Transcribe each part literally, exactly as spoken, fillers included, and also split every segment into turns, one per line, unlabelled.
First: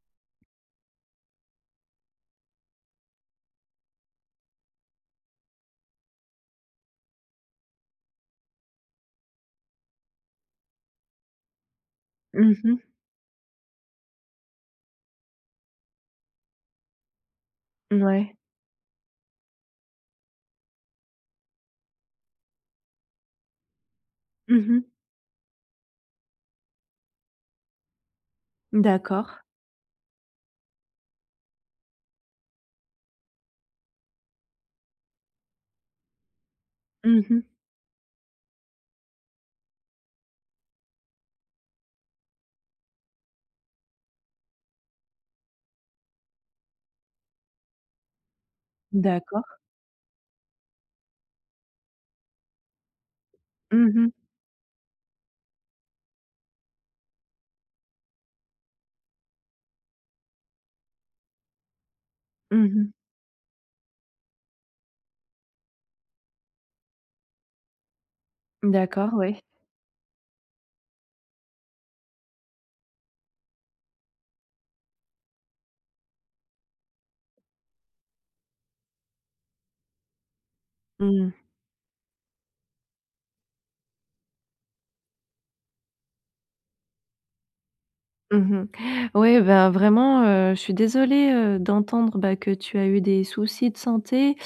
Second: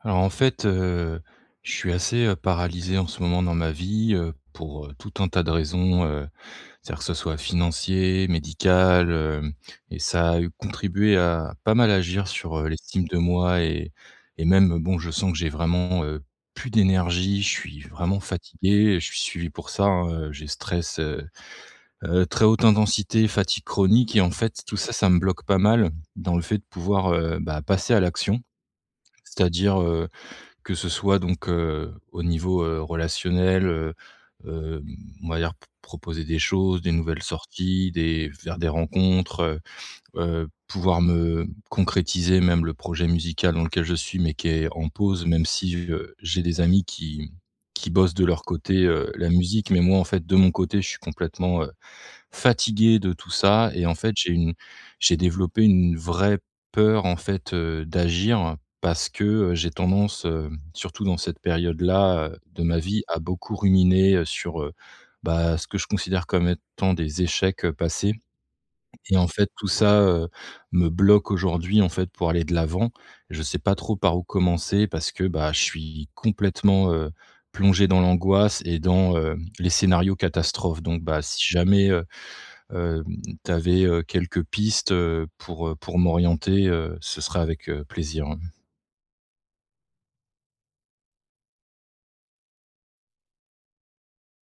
Alors en fait, heu, je suis assez, heu, paralysé en ce moment dans ma vie, heu, pour, heu, tout un tas de raisons, heu, c'est-à-dire que ce soit financier, médical, heu, et ça a eu contribué à, heu, pas mal agir
Mmh
sur, heu,
mh.
l'estime de moi et et même, bon, je sens que j'ai vraiment, heu, plus d'énergie, je suis vraiment
Mouais.
fatigué, et je suis suivi pour ça, hein, heu, j'ai stress heu, heu, très haute intensité, fatigue chronique et en fait,
Mmh
tout
mh.
ça, ça me bloque pas mal, dans le fait de pouvoir, heu, bah passer à l'action.
D'accord.
C'est-à-dire, heu, que ce soit donc heu, au niveau, heu, relationnel, heu, hem, on va dire p proposer des choses, des nouvelles
Mmh mh.
sorties, des faire des rencontres, heu heu, pouvoir me concrétiser même le projet musical dans lequel je suis, mais qui est en pause même si heu, j'ai des amis qui qui bossent de leur côté, heu, la
D'accord.
musique, mais moi en fait de mon côté, je suis complètement, heu, fatigué de tout ça. Et
Mmh
en
mh.
fait j'ai une j'ai développé une vraie peur en fait, heu, d'agir, parce que, heu, j'ai tendance, hem, surtout dans cette période-là, heu, de
Mmh
ma
mh.
vie à beaucoup ruminer, heu, sur heu, bah, ce que je considère comme étant des échecs, heu, passés.
D'accord,
Et en
oui.
fait tout ça, heu, me bloque aujourd'hui en fait pour aller de l'avant, je sais pas trop par où commencer parce que, bah je suis complètement, heu, plongé dans l'angoisse et dans, heu, les scénarios catastrophes donc bah,
Mmh.
si jamais, heu, hem, tu avais, heu, quelques pistes, heu, pour, heu, pour m'orienter heu, ce sera avec, heu, plaisir.
Mmh mh, ouais, ben vraiment, heu, je suis désolée, heu, d'entendre, bah, que tu as eu des soucis de santé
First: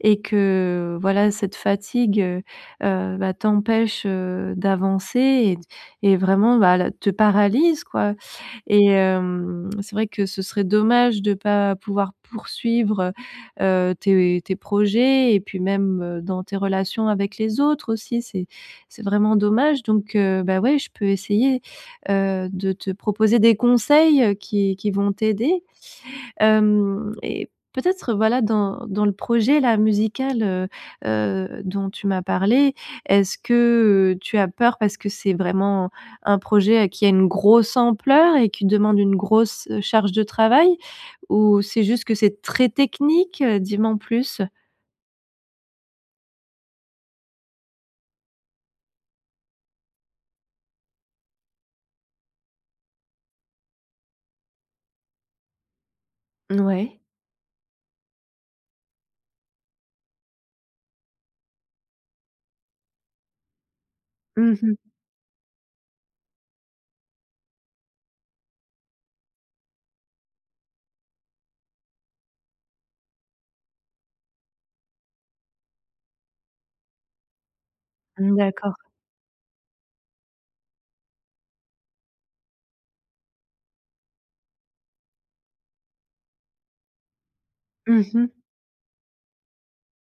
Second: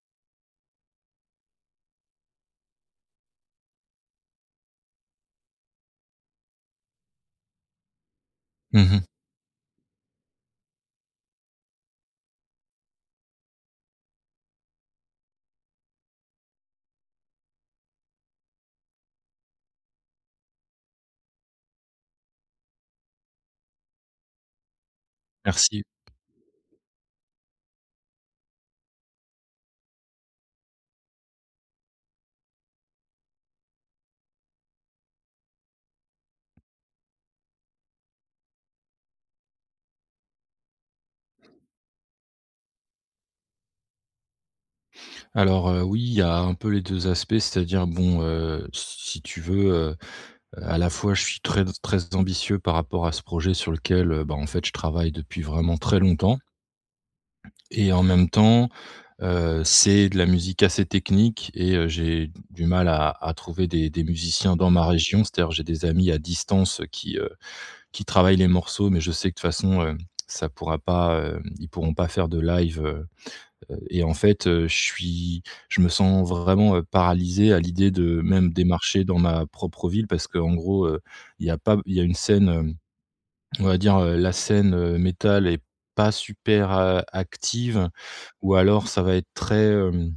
et que, heu, voilà, cette fatigue, heu heu, bah, t'empêche, heu, d'avancer et d et vraiment, bah, le te paralyse, quoi.
Mmh
Et
mh.
hem, c'est vrai que ce serait dommage, de pas pouvoir poursuivre, heu heu, tes tes projets et puis même, heu, dans tes relations avec les autres aussi, c'est c'est vraiment dommage. Donc, heu, bah, ouais, je peux essayer, heu, de te proposer des conseils, heu, qui qui vont t'aider.
Merci.
Hem et peut-être heu, voilà dans dans le projet là musical, heu heu, dont tu m'as parlé. Est-ce que, heu, tu as peur parce que c'est vraiment, un projet qui a une grosse ampleur et qui demande une grosse charge de travail ou c'est juste que c'est très technique? Dis m'en plus.
Alors, heu, oui il y a un peu les deux aspects, c'est-à-dire bon, heu, si tu veux, heu, à la fois, je suis très très ambitieux par rapport à ce projet sur lequel, heu, bah en fait je travaille depuis vraiment très longtemps.
Ouais.
Et en même temps, heu, c'est de la musique assez technique et heu, j'ai du mal à à trouver des des musiciens
Mmh
dans
mh.
ma région. C'est-à-dire, j'ai des amis à distance qui, heu, qui travaillent les morceaux, mais je sais que de toute façon, hem, ça pourra pas, hem, ils pourront pas faire de live, heu heu, et en fait heu, je suis je me sens vraiment, heu, paralysé à l'idée de
Mmh,
même
d'accord.
démarcher dans ma propre ville. Parce qu'en gros, heu, il y a pas b il y a une scène, hem, on va dire, heu, la scène, heu, métal est pas super, heu, active
Mmh mh.
ou alors ça va être très, hem,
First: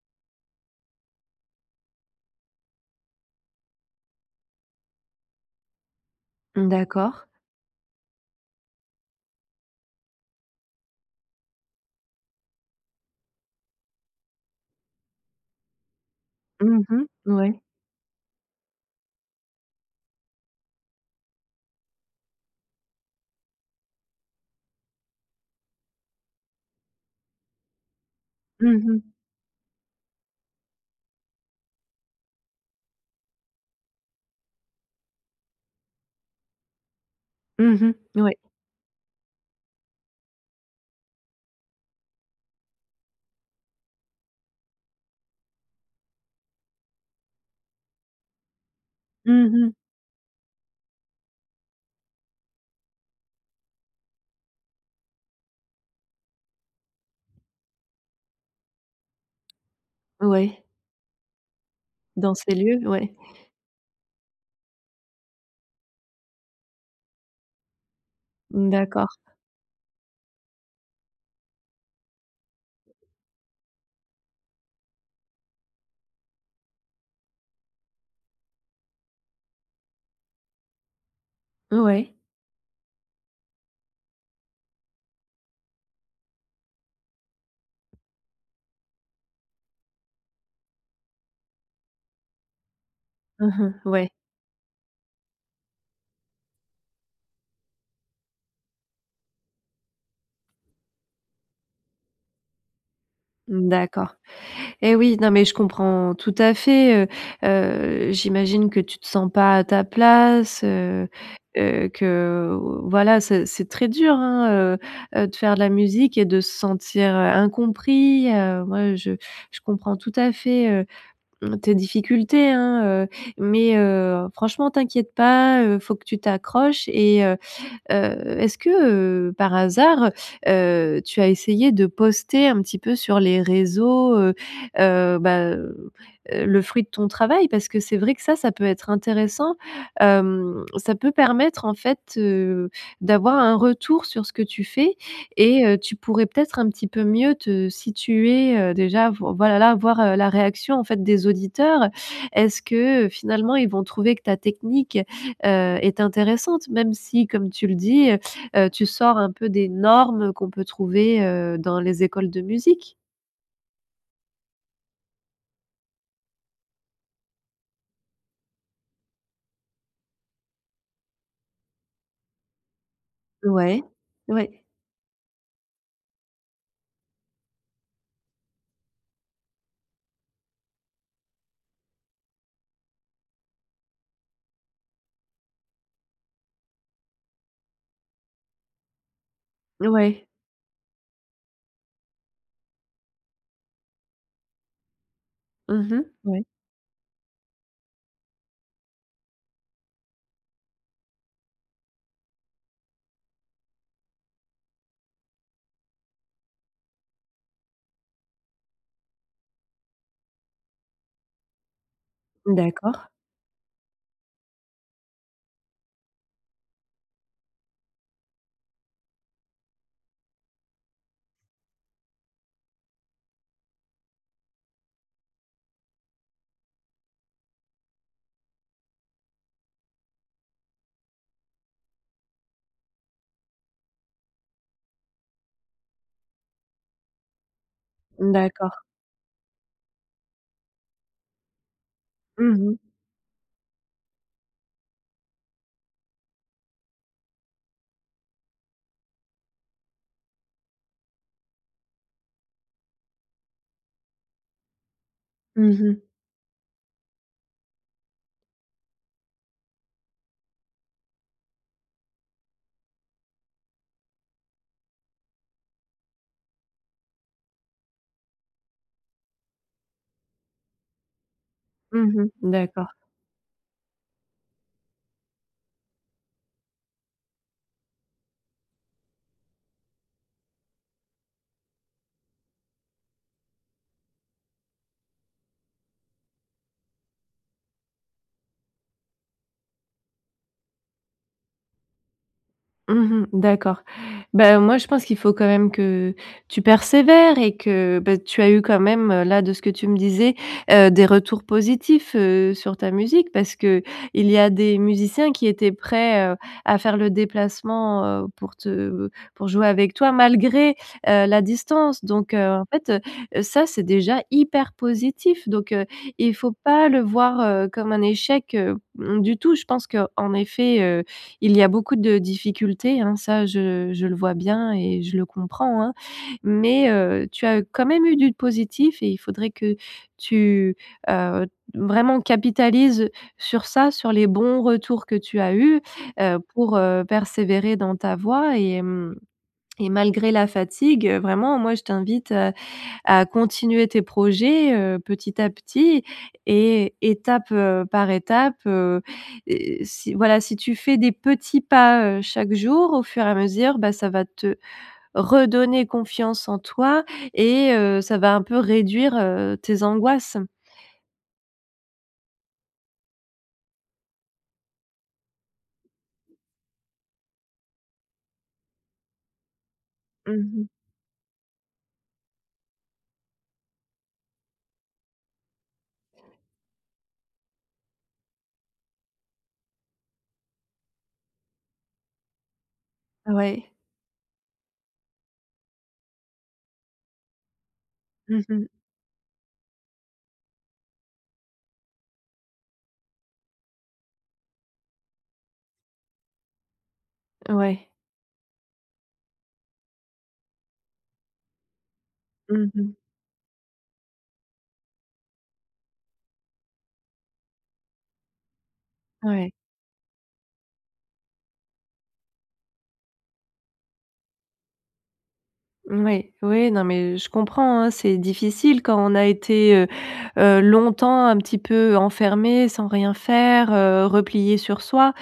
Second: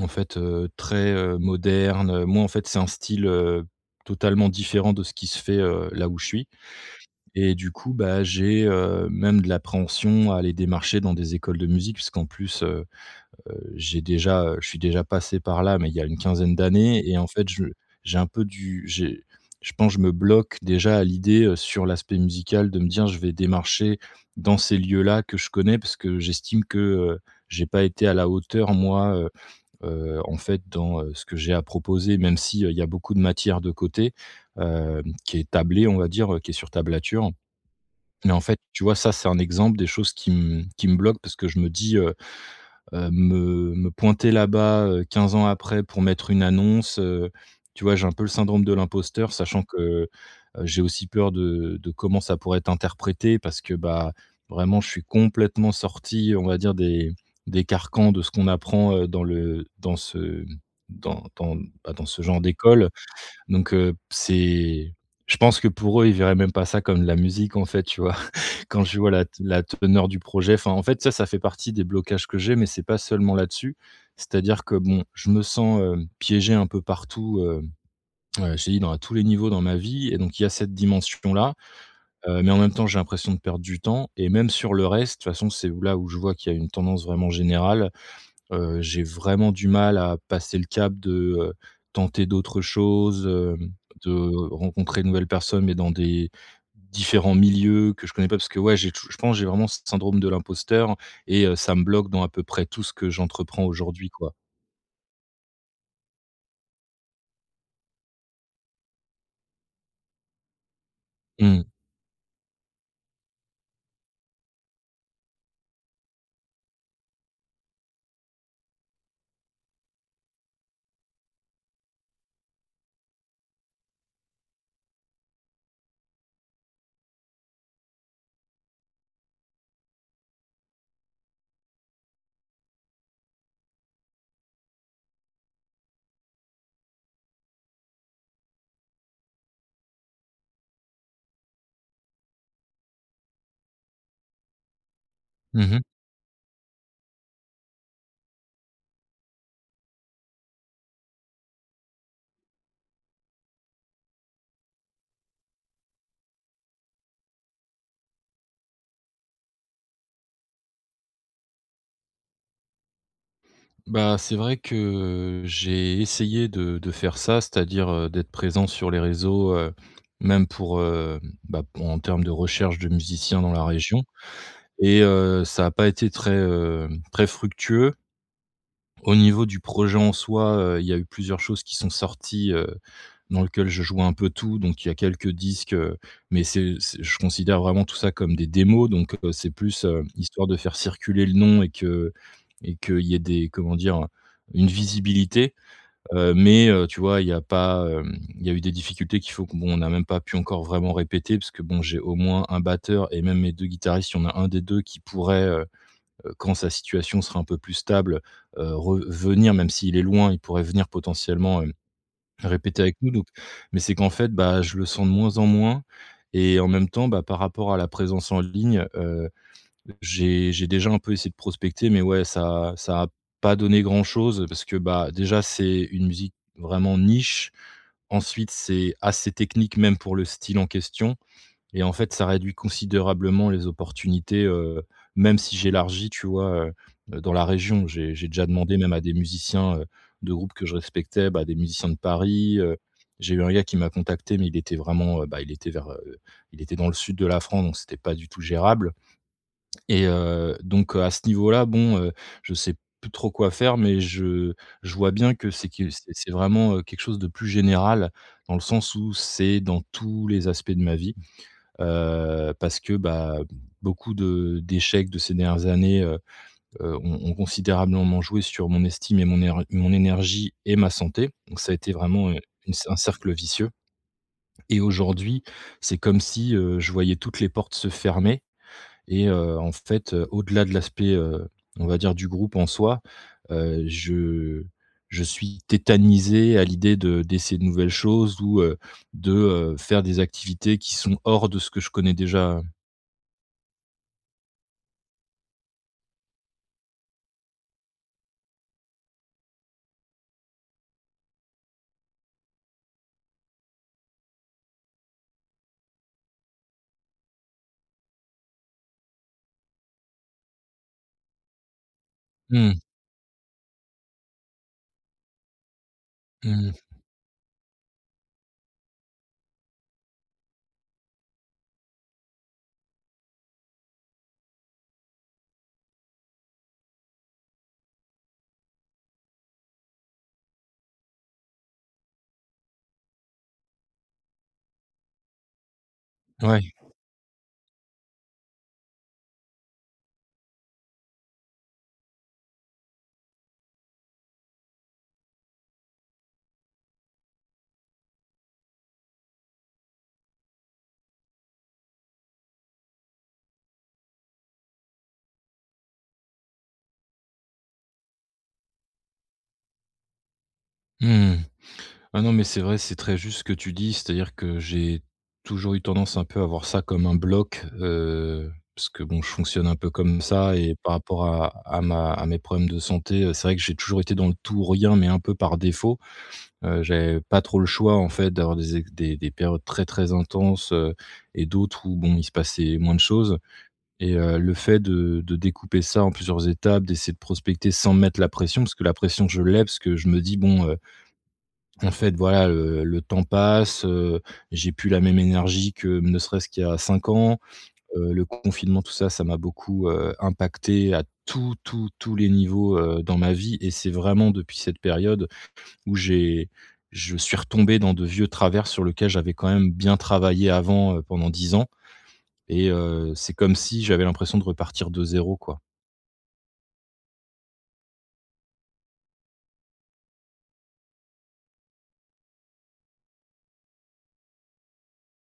en fait, heu, très, heu, moderne. Moi, en fait, c'est un style, heu, totalement différent de ce qui se fait, heu, là où je suis.
D'accord.
Et du coup, bah j'ai, heu, même de l'appréhension à aller démarcher dans des écoles de musique. Puisqu'en plus, heu heu, j'ai déjà heu je suis déjà passé par là mais il y a une quinzaine
Mmh mh.
d'années. Et en fait,
Ouais.
je j'ai un peu du j'ai je pense, je me bloque déjà à l'idée sur l'aspect musical de me dire, je vais démarcher dans ces lieux là, que je connais, parce que j'estime que, heu, j'ai pas été à la hauteur
Mmh mh.
moi, heu heu, en fait dans ce que j'ai à proposer même s'il y a beaucoup de matière de côté, hem, qui est tablée, on va dire, qui est sur tablature.
Mmh mh.
Mais
Ouais.
en fait, tu vois, ça c'est un exemple des choses qui me qui me bloque parce que je me dis, heu heu, me me pointer là-bas, heu, quinze ans après pour mettre une annonce, heu. Tu vois, j'ai un peu le syndrome de l'imposteur
Mmh
sachant
Mh.
que, j'ai aussi peur de de comment ça pourrait être interprété parce que, bah vraiment, je suis complètement sorti on va dire des des carcans de ce qu'on apprend dans le dans ce
Ouais.
dans dans, bah dans ce
Dans
genre
ces lieux,
d'école.
ouais.
Donc heu, c'est je pense que pour eux, ils verraient même pas ça comme la musique, en fait. Tu vois? Quand je vois
D'accord.
la te la teneur du projet, enfin en fait ça, ça fait partie des blocages que j'ai mais c'est pas seulement là-dessus, c'est-à-dire que bon, je me sens, hem, piégé un peu partout hem. Heu, je te dis dans à tous les niveaux dans ma vie et donc il y a cette dimension là,
Ouais.
heu, mais en même temps j'ai l'impression de perdre du temps et même sur le reste, de toute façon, c'est là où je vois qu'il y a une tendance vraiment générale. Heu, j'ai vraiment du mal à passer le cap de, heu, tenter d'autres choses,
Mmh
hem,
mh. Ouais.
de rencontrer de nouvelles personnes, mais dans des différents milieux que je connais pas parce que, ouais, j'ai touj je pense, j'ai vraiment ce syndrome de l'imposteur et heu, ça me bloque dans à peu près tout ce que j'entreprends aujourd'hui,
D'accord.
quoi.
Et oui, non, mais je comprends tout à fait, heu. Heu, j'imagine que tu te sens pas à ta place, heu,
Mmh.
que que voilà, ce c'est très dur, hein, heu heu, de faire de la musique et de se sentir, heu, incompris, heu. Moi, je je comprends tout à fait, heu, tes difficultés, hein, heu, mais heu, franchement t'inquiète pas, heu, faut que tu t'accroches. Et heu, heu, est-ce que, heu, par hasard, heu, tu as essayé de poster un petit peu sur les réseaux, heu heu, bah, heu, heu, le fruit de ton travail parce que c'est vrai que ça, ça peut être intéressant. Hem, ça peut permettre en fait, heu, d'avoir un retour sur ce que tu fais
Mmh
et, heu,
mh.
tu pourrais peut-être un peu mieux te situer, heu, déjà voi voilà, là, voir la réaction, en fait, des auditeurs. Est-ce que, heu, finalement ils vont trouver que ta technique, heu, est intéressante même si comme tu le dis, heu heu, tu sors un peu des normes qu'on peut trouver, heu, dans les écoles de musique?
Ben, c'est vrai que j'ai essayé de de faire ça, c'est-à-dire, heu, d'être présent sur les réseaux, heu, même pour, heu, bah, p en termes de recherche de musiciens dans la
Ouais,
région
ouais.
et, heu, ça a pas été très, hem, très fructueux. Au niveau du projet en soi, heu, il y a eu plusieurs choses qui sont sorties, heu, dans lequel je joue un peu tout. Donc il y a quelques disques, heu, mais c'est c'est je considère vraiment tout ça comme des démos donc, heu, c'est plus, heu,
Ouais.
histoire de faire circuler le nom et que et qu'il y ait des, comment dire? Une visibilité,
Mmh mh,
heu,
ouais.
mais, heu, tu vois, il y a pas, hem, il y a eu des difficultés qu'il faut que bon, on n'a même pas pu encore vraiment répéter puisque bon, j'ai au moins un batteur et même mes deux guitaristes, il y en un des deux qui pourrait heu, heu, quand sa situation sera un peu plus stable, heu, re venir même s'il est loin. Il pourrait venir potentiellement, hem, répéter avec
D'accord.
nous donc mais c'est qu'en fait, bah, je le sens de moins en moins et en même temps, bah, par rapport à la présence en ligne, heu, j'ai j'ai déjà un peu essayé de prospecter, mais ouais, ça ça a pas donné grand-chose parce que, bah, déjà, c'est une musique vraiment niche. Ensuite, c'est assez technique même pour le style en question et en fait ça réduit considérablement les opportunités, heu, même si j'élargis tu vois, heu, dans la région. J'ai j'ai déjà demandé
D'accord.
même à des musiciens, heu, de groupes que je respectais, bah, des musiciens de
Mmh
Paris, heu,
mh.
j'ai eu un gars qui m'a contacté mais il était vraiment, heu, bah, il était vers, heu il était dans le sud de la France donc c'était pas du tout gérable. Et, heu, donc, heu, à ce niveau-là, bon, heu, je sais plus trop quoi faire mais je je vois bien que c'est
Mmh
que c'est
mh.
c'est vraiment, heu, quelque chose de plus général. Dans le sens où c'est dans tous les aspects de ma vie, heu, parce que, bah, beaucoup de d'échecs de ces dernières années, heu, heu, ont ont considérablement joué sur mon estime et mon er mon énergie et ma santé. Donc ça a été
Mmh
vraiment, heu,
mh.
une c
D'accord.
un cercle vicieux et aujourd'hui c'est comme si, heu, je voyais toutes les portes se fermer et, heu, en fait, heu, au-delà de l'aspect, heu, on va dire, du groupe en soi, heu, je je suis tétanisé à l'idée de d'essayer de nouvelles choses ou, heu, de, heu, faire des activités qui sont hors de ce que je connais déjà, heu.
Mmh mh. D'accord. Bah, moi, je pense qu'il faut quand même que tu persévères et que, bah tu as eu quand même, là de ce que tu me disais, heu, des retours positifs, heu, sur ta musique parce qu'il y a des musiciens qui étaient prêts, heu, à faire le déplacement, heu, pour te heu, pour jouer avec toi malgré, heu, la distance. Donc, heu, en
Mmh.
fait, heu, ça c'est déjà hyper positif, donc, heu, il faut
Mmh.
pas le voir, heu, comme un échec, heu, mmh, du tout. Je pense qu'en effet, heu, il y a beaucoup de difficultés, hein, ça je je le vois bien et je le comprends, hein. Mais, heu, tu as quand même eu du positif et il faudrait que tu, heu, vraiment capitalises sur ça, sur les bons retours que tu as eus, heu,
Ouais.
pour, heu, persévérer dans ta voie et, mmh, et malgré la fatigue, vraiment moi je t'invite, heu, à continuer tes projets, heu, petit à petit et étape, heu, par étape. Heu, et si voilà, si tu fais des petits pas, heu, chaque jour au fur et à mesure, bah, ça va te redonner confiance en toi et, heu, ça va un peu réduire, heu, tes angoisses.
Mmh. Bah, non mais c'est vrai c'est très juste ce que tu dis. C'est-à-dire que j'ai toujours eu tendance un peu à voir ça comme un bloc, heu, parce que bon, je fonctionne un peu comme
Mmh
ça
mh.
et par rapport à à ma à mes problèmes de santé, heu, c'est vrai que j'ai toujours été dans le tout ou rien, mais un peu par défaut, heu. J'avais pas trop le choix en fait d'avoir des é des des périodes très, très intenses, heu, et d'autres où bon, il se passait moins de choses.
Ouais.
Et, heu, le fait de de découper ça en plusieurs étapes, d'essayer de prospecter sans me mettre la
Mmh
pression
mh.
parce que la pression, je l'ai parce que je me dis: «Bon, heu, en fait, voilà, heu, le temps passe, heu, j'ai plus la même énergie que ne serait-ce qu'il y a cinq ans»,
Ouais.
heu, le confinement, tout ça, ça m'a beaucoup, heu, impacté à tous, tous, tous les
Mmh
niveaux,
mh.
heu, dans ma vie et c'est vraiment depuis cette période où j'ai je suis retombé dans de vieux travers sur lequel j'avais quand
Ouais.
même bien travaillé avant, heu, pendant dix ans et, heu, c'est comme si j'avais l'impression de repartir de zéro quoi.
Oui. Oui, oui non, mais je comprends, hein. C'est difficile quand on a été, heu, heu, longtemps un petit peu enfermé sans rien faire, heu, replié sur soi.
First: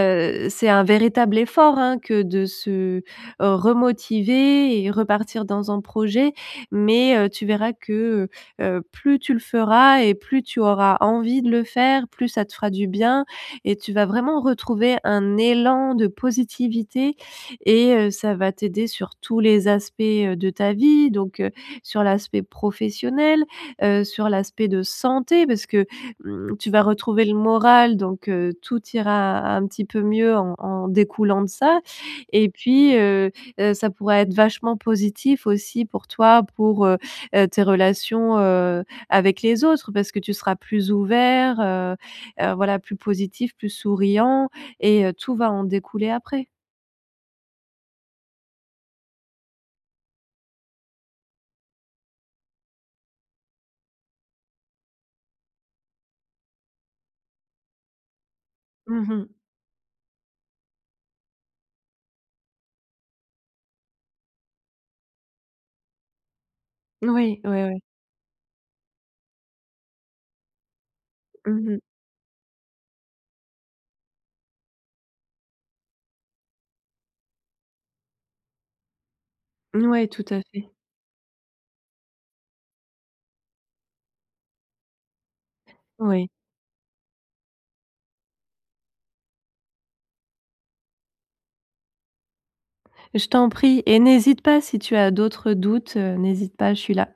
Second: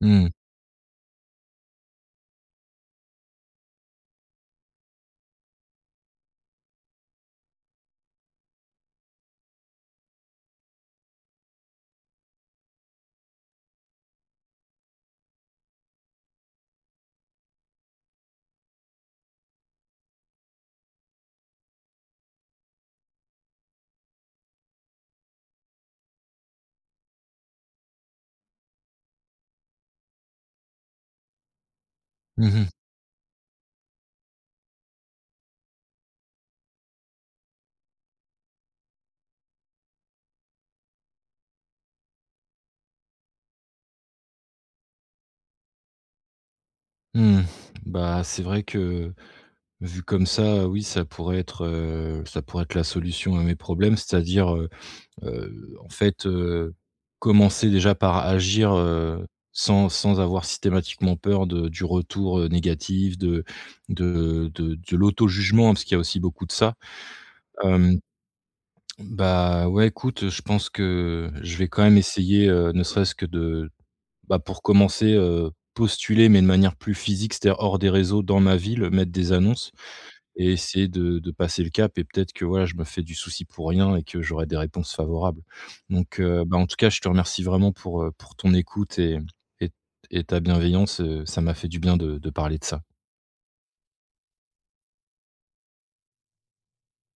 Mmh.
c'est un véritable effort, hein, que de se remotiver et repartir dans un projet. Mais, heu, tu verras que, heu, heu plus tu le feras et plus tu auras envie de le faire, plus ça te fera du bien et tu vas vraiment retrouver un élan de positivité et, heu, ça va t'aider sur tous les aspects, heu, de ta vie, donc, heu, sur l'aspect professionnel, heu, sur l'aspect de santé parce que, mmh, tu vas retrouver le moral, donc, heu, tout ira un petit peu mieux en en découlant de ça.
Mmh
Et
mh.
puis, heu, heu, ça pourrait être vachement positif aussi pour toi, pour, heu, heu, tes relations, heu, avec les autres, parce que tu seras plus ouvert, heu, heu, voilà plus positif, plus souriant et, heu, tout va en découler après.
Mmh. Bah, c'est vrai que vu, comme ça, oui, ça pourrait être, heu, ça pourrait être la solution à mes problèmes. C'est-à-dire, heu, heu, en fait, heu, commencer déjà par agir,
Mmh
heu,
mh.
sans sans avoir systématiquement peur de du retour, heu, négatif de de de de l'auto-jugement, parce qu'il y a aussi beaucoup de ça.
Oui, oui, oui.
Hem, bah, ouais, écoute, heu, je pense que je vais
Mmh mh.
quand même essayer, heu, ne serait-ce que de, bah, pour commencer, heu, postuler mais de manière plus physique. C'est à dire, hors des réseaux dans ma ville, mettre des annonces
Ouais, tout à
et
fait.
essayer de de passer le cap et peut-être que voilà, je me fais du souci pour rien et que j'aurais des réponses favorables. Donc,
Oui.
heu, ben, en tout cas je te remercie vraiment pour, heu, pour ton écoute et et et ta bienveillance, heu, ça m'a fait du bien de de parler de ça.
Je t'en prie et n'hésite pas si tu as d'autres doutes, heu, n'hésite pas, je suis là.